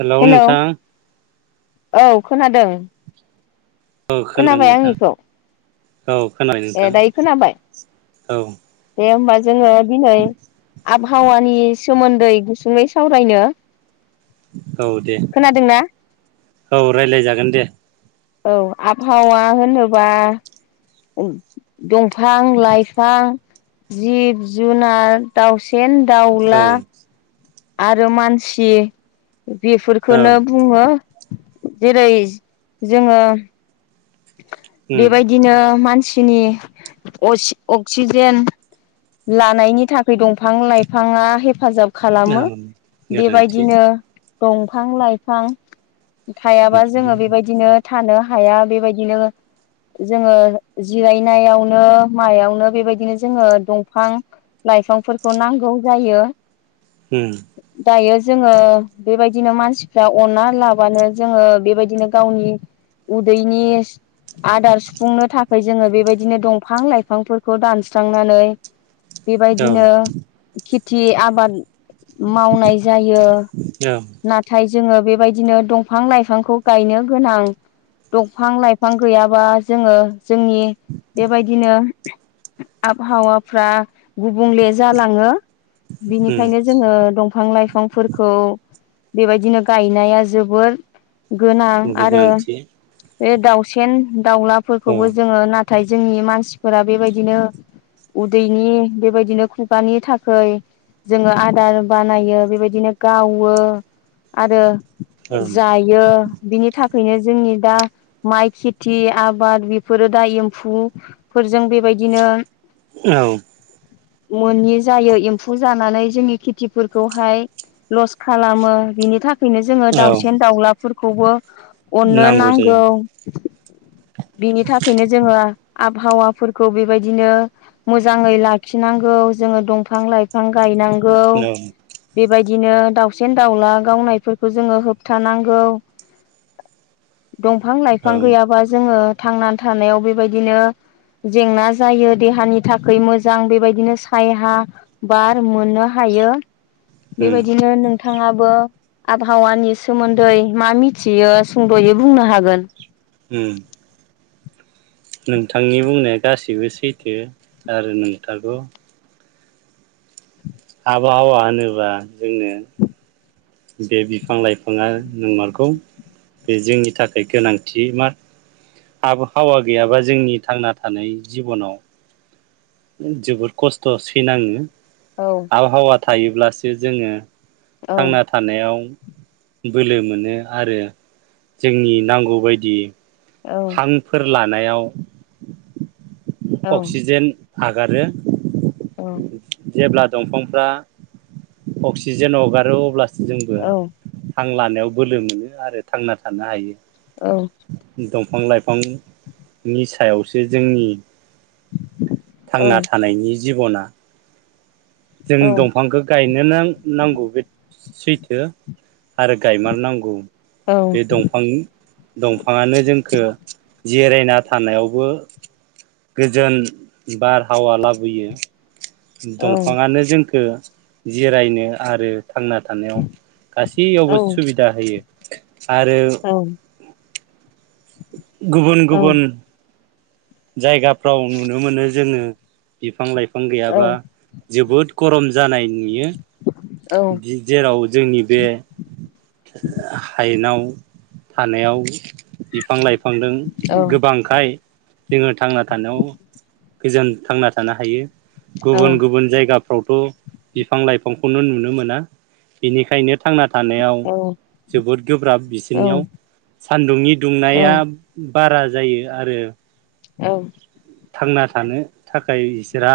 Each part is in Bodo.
हेलौ नोंथां। औ खोनादों । औ खोनादों नोंथां। औ खोनायो ए नोंथां दायो खोनाबाय औ। दे होमबा जोङो दिनै आबा हावानि सोमोन्दै गुसुङै सावरायनो औ दे खोनादोंना औ रायलाय जागोन दे। औ आबहावा होनोबा ओ दंफां लाइफां जिब जुनार दाउसेन औ दाउला आरो मानसि औ बेफोरखौनो बुङो जेरै जोङो उम बेबायदिनो मानसि नि असि अक्सिजेन लानायनि थाखाय दंफां लाइफाङा हेफाजाब औ खालामो गोरोन्थि बेबायदिनो दंफां लाइफां थायाबा जोङो उम बेबायदिनो थानो हाया बेबाय दिनो जोङो जिरायनायावनो मायावनो बेबायदिनो जोङो दंफां लाइफांफोरखौ नांगौ जायो। होम दायो जोङो बेबायदिनो मानसिफ्रा अनना लाबानो जोङो बेबायदिनो गावनि उदैनि आदार सुफुंनो थाखाय जोङो बेबायदिनो दंफां लाइफांफोरखौ दानस्रांनानै औ बेबायदिनो खि थि आबाद मावनाय जायो। नाथाय जोङो बे बायदिनो दंफां लाइफांखौ गायनो गोनां दंफां लाइफां गैयाबा जोङो जोंनि बेबायदिनो आबहावाफ्रा गुबुंले जालाङो उम बिनिखायनो जोङो दंफां लाइफांफोरखौ बेबायदिनो गायनाया जोबोर गोनां आरो गोनांथि बे दाउसेेन औ दाउलाफोरखौबो जोङो ना नाथाय जोंनि मानसिफोरा बेबायदिनो उदैनि बेबायदिनो खुगानि थाखाय जोङो आदार बानायो बेबायदिनो गाव बो आरो औ जायो बिनि था खायनो जोंनि दा माइ खेथि आबाद बेफोरो दा एम्फौफोरजों बेबायदिनो औ मोनि जायो एम्फौ जानानै जोंनि खेथिफोरखौहाय लस खालामो बिनि थाखाय फैनो जोङो औ दाउसेन दाउलाफोरखौ खौबो अननो नांगौ। बिनि थाखायनो जोङो आबहावाफोरखौ बेबायदिनो मोजाङै लाखिनांगौ जोङो दंफां लाइफां गायनांग गौ औ बेबायद बिदिनो दाउ सेन दाउला गावनायफोरखौ जोङो होबथानांगौ दंफां औ लाइफां गैयाबा जोङो। थांनानै थानायाव बेबायदिनो जेंना जायो देहानि थाखाय मोजां बेबायदिनो सायहा बार मोननो हायो उम बेबायदिनो नों थाङाबो आबहावानि सोमोन्दै मा मिथियो सुंद'यै बुंनो हागोन होम नोंथांनि बुंनाया गासिबो सैथो आरो नोंथारगौ। आबहावा होनोबा जोंनो बे बिफां लाइफाङा नंमारगौ बे जोंनि थाखाय गोनांथि मार आबहावा गैयाबा जोंनि थांना थानाय जिबनाव जोबोद खस्थ' सैनाङो औ आबहावा थायोब्लासो जोङो औ थांना थानायाव। बोलो मोनो आरो जोंनि नांगौबायदि। औ हांफोर ला नायाव अक्सिजेन। आगारो औ जेब्ला दंफांफ्रा अक्सिजेन हगारो अब्लास जोंबो औ हां लानायाव बोलो मोनो आरो थांना थानो हायो औ फां लाइफांनि सायावसो जोंनि औ थांना थानायनि जिब'ना जों औ दंफांखौ गायनो नां नांगौ बे सैथो आरो गायमारनांगौ औ बे दंफां दंफाङानो जोंखो जिरायना थानायावबो गोजोन बारहावा लाबोयो दं बिफाङानो जोंखो जिरायनो आरो थांना थानायाव गासैयावबो सुबिदा होयो आरो [inaudible] गुबुन गुबुन जायगाब फ्राव नुनो मोनो जोङो बिफां लाइफ फां गैयाबा जोबोद गरम जानायन नुयो जेराव जोंनि बे हायेनाव थानायाव बिफां लाइफांदों गोबांखाय जोङो थांना थानायाव गोजोन थांना थानो हायो। गुबुन गुबुन जायगा फ्रावथ बिफां लाइफांखौनो नुनो मोना बेनिखायनो थांना थानायाव जोबोद गोब्राब बिसोरनियाव सानदुंनि औ दुंनाया औ बारा जायो आरो औ थांना थानो थाखाय रा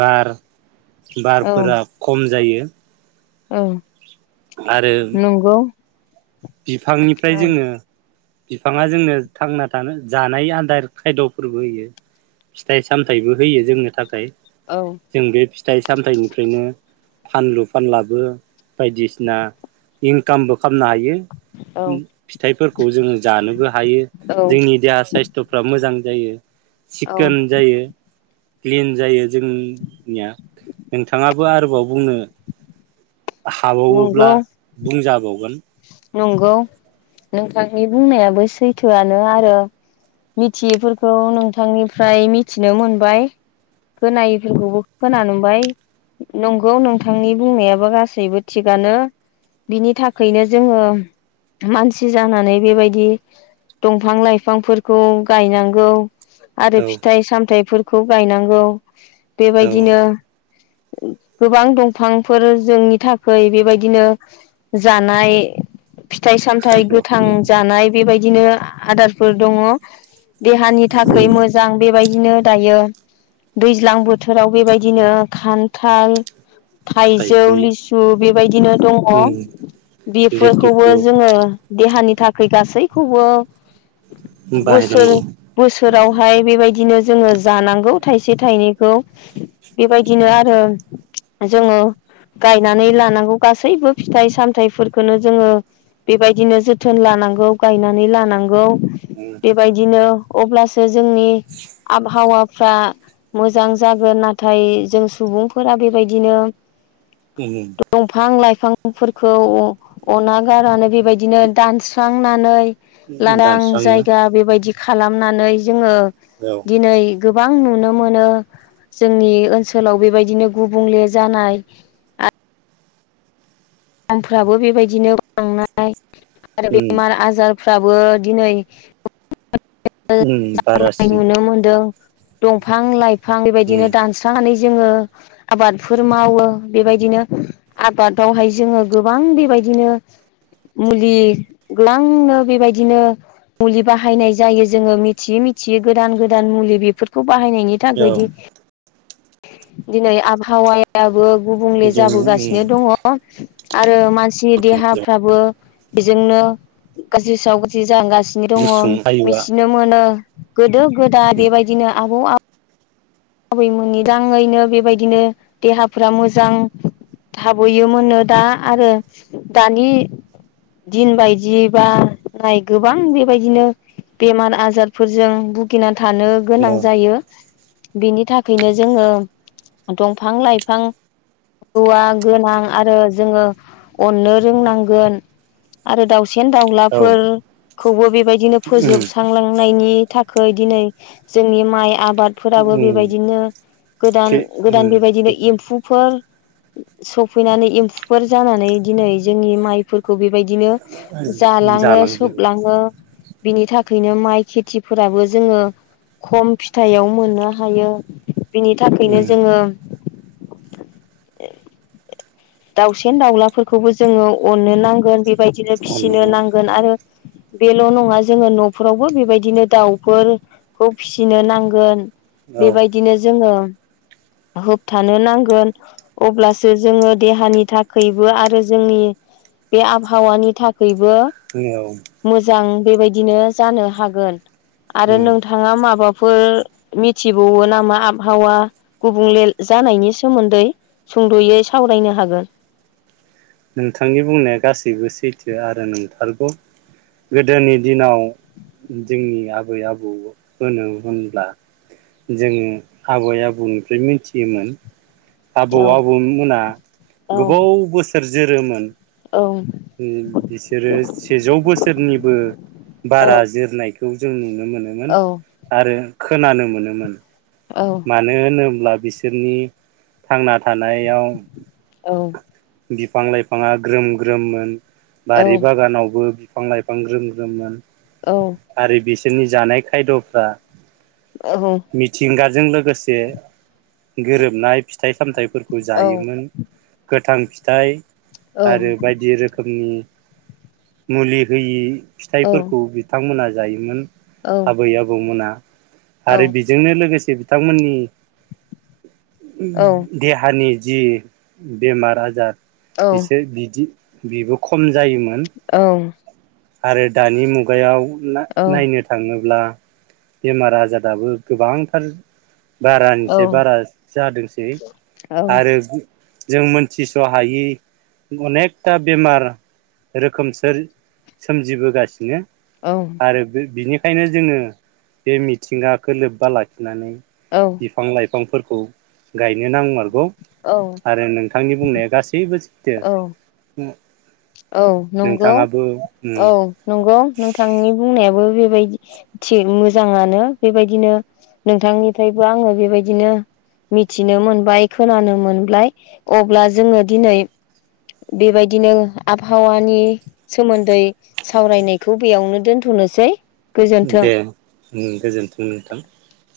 बार बारफोरा औ खम जायो। [inaudible] औ आरो नंगौ औ बिफांनिफ्राय जोङो बिफाङा जोंनो थांना थानो जानाय आदार खायद'फोरबो होयो फिथाइ सामथाइबो होयो जोंनो थाखाय औ जों बे फिथ फिथाइ सामथाइनिफ्रायनो फानलु फानलाबो बायदिसिना इंकामबो खामनो हायो। औ फिथाइफोरखौ जोङो जानोबो हायो औ जोंनि देहा साइस्थ'फ्रा मोजां जायो औ चकोन जायो क्लिन जायो जोंनिया नोंथाङाबो आरोबाव बुंनो हाबावोब्ला नंगौ बुंजाबावगोन नंगौ नोंथांनि बुंनायाबो सैथोआनो आरो मिथियैफोरखौ नोंथांनिफ्राय मिथिनो मोनबाय खोनायैफोरखौबो खोनानो मोनबाय नंगौ नोंथांनि बुंनायाबो गासैबो थिगानो बिनि थाखाय नो जोङो मानसि जानानै बेबायदि दंफां लाइफांफोरखौ गायनांगौ आरो औ फिथाइ सामथायफोरखौ खौ गायनांगौ औ बेबायदिनो गोबां दंफांफोर जोंनि थाखाय बेबायदिनो जानाय फिथाइ सामथायाइ खायद' गोथां उम जानाय बेबायदि बिदिनो आदारफोर दङ देहानि उम थाखाय मोजां बेबायदिनो दायो दैज्लां बोथोराव बेबायदिनो खान्थाल थाइजौ लिसु बेबायदिनो दङ उम बेफोरखौबो लिथुखु जोङो देहानि थाखाय गासैखौबो बोसोर बाहायनांगौ बोसोरावहाय बेबायदिनो जोङो जानांगौ थाइसे थाइनै गौ बेबायदिनो आरो जोङो गायनानै लानांगौ गासैबो फिथाइ सामथ थायफोरखौनो जोङो बेबायदिनो जोथोन लानांगौ गायनानै लानांगौ उम बेबायदिनो अब्लासो जोंनि आबहावाफ्रा मोजां जागोन नाथाय जों सुबुंफोरा बेबायदिनो दमफां लाइफ फां फोर खौ अना गारानो बेबायदिनो दानस्रांनानै उम लानदां दानस्रांनो जायगा बेबायदि खालामनानै जोङो औ दिनै गोबां नुनो मोनो जोंनि ओनसोलाव बेबायदिनो गुबुंले जानाय आ दामफ्राबो बेबायदिनो बांनाय आरो उम बेमार आजार फ्राबो दिनै उम [unintelligible] बारासिन नुनो मोनदों दंफां लाइ फां बेबायदिनो उम दानस्रांनानै जोङो आबादफोर मावो बेबायदिनो आबादावहाय जोंङो गोबां बेबायदिनो मुलि ग्लांनो बेबायदिनो मुलि बाहायनाय जायो जोंङो मिथियि मिथियि गोदान गोदान मुलि बेफोरखौ बाहायनायनि औ थाखैदि दिनै आबहावायाबो गुबुंले जों जाबोगासिनो उम दङ । आरो मानसिनि देहाफ्राबो बेजोंनो गासि सावगासि [unintelligible] सिनो गुसुं दङ आयुआ मिथिनो मोनो गोदोब गोदा बेबायदिनो आबौ आ बैमोननि दाङैनो बेबायदिनो देहाफ्रा मोजां थाबोयोमोननो दा आरो दानि दिन बायदियैबा फ्राय गोबां बेबायदिनो बेमार आजारफोरजों भुगिना थानो गोनां औ जायो । बिनि थाखायनो जोङो दमफां लाइफां औवा गोनां आरो जोङो अननो रोंनांगोन आरो दाउ सिन औ दाउलाफोर खौबो बिफ बायदिनो उम फोजोबस्रांलांनायनि थाखै दिनै जोंनि माइ आबाद फोराबो उम बेबायदिनो गोदान खे गोदान उम बेबायदिनो एम्फौफोर सफैनानै एम्फौफोर जानानै दिनै जोंनि माइ फोरखौबि बायदिनो जालाङो जालांजोबो सोबलाङो बिनि थाखायनो माइ खेथिफोराबो जोङो खम फिथाइयाव मो ननो हायो । बिनि थाखायनो उम जोङो [unintelligible] दाउसेन दाउलाफोरखौबो जोङो अननो नांगोन बे बेबायदिनो फिसिनो अनलाङा नांगोन आरो बेल' नङा जोङो न'फोरावबो बेबायदिनो दाउफोरखौ फिसिनो नांगोन । औ बेबायदिनो जोङो होबथानो नांगोन अब्लासो जोङो देहानि थाखायबो आरो जोंनि बे आबहावानि थाखाय बबो औ मोजां बेबायदिनो जानो हागोन आरो उम नोंथाङा माबा फोर मिथिबावो नामा आबहावा गुबुंले जानायनि सोमोन्दै सुंद'यै सावरायनो हागोन नोंथांनि बुंनाया गासैबो सैथो आरो नोंथारगौ गोदोनि दिनाव जोंनि आबै आबौ होनो होनब्ला जोङो आबै आबौनिफ्राय मिथियोमोन आबौ औ आबौमोना औ गोबाव बोसोर सोरुजिरोमोन औ बिसोरो सेजौ बोसोरनिबो बारा जोरनायखौ बे जोंनि नुनो मोनोमोन औ आरो खोनानो मोनोमोन मानो होन्ला बिसोरनि थांना थानायाव औ बिफां लाइफाङा ग्रोम ग्रोममोन औ बारि बागानावबो बिफां लाइफां ग्रोम ग्रोममोन औ आरो बेसे जोंनि जानाय खायद'फ्रा औ मिथिं गाज्रि जों लोगोसे गोरोबनाय फिथाइ सामथायफोरखौ औ जायोमोन गोथां फिथाइ आरो बायदि रोखोमनि मुलि होयि फिथाइफोरखौ बिथांमोना जायोमोन । आबै आबौमोना आरो बिजोंनो लोगोसे बिथांमोननि देहानि जि बेमार आजार बिसोर बिदि बेबो खम जायोमोन । आरो दानि मुगायाव ना-नायनो थाङोब्ला बेमार आजाराबो गोबांथार बारानिसाय बारा जादोंसै आरो जों मोनथिस' हायि अनेखथा बेमार रोखोम सो-सोमजिबोगासिनो औ आरो बि-बिनि खायनो जोङो बे मिथिंगाखो लोब्बा लाखिनानै बिफां लाइ फां फोरखौ गायनो नांमारगौ औ आरो नोंथांनि बुंनाया गासैबो सै औ । ओ औ नंगौ औ उम नंगौ नोंथांनि बुंनायाबो बेबायदि थिग मोजाङानो बेबायदिनो नोंथांनिफ्रायबो आङो बेबायदिनो मिथिनो मोनबाय खोनानो मोनबाय अब्ला जोङो दिनै बेबायदिनो आबहावानि सोमोन्दै सावरायनायखौ बेयावनो दोनथ'नोसै गोजोन्थों दे । ओम गोजोन्थों नोंथां ।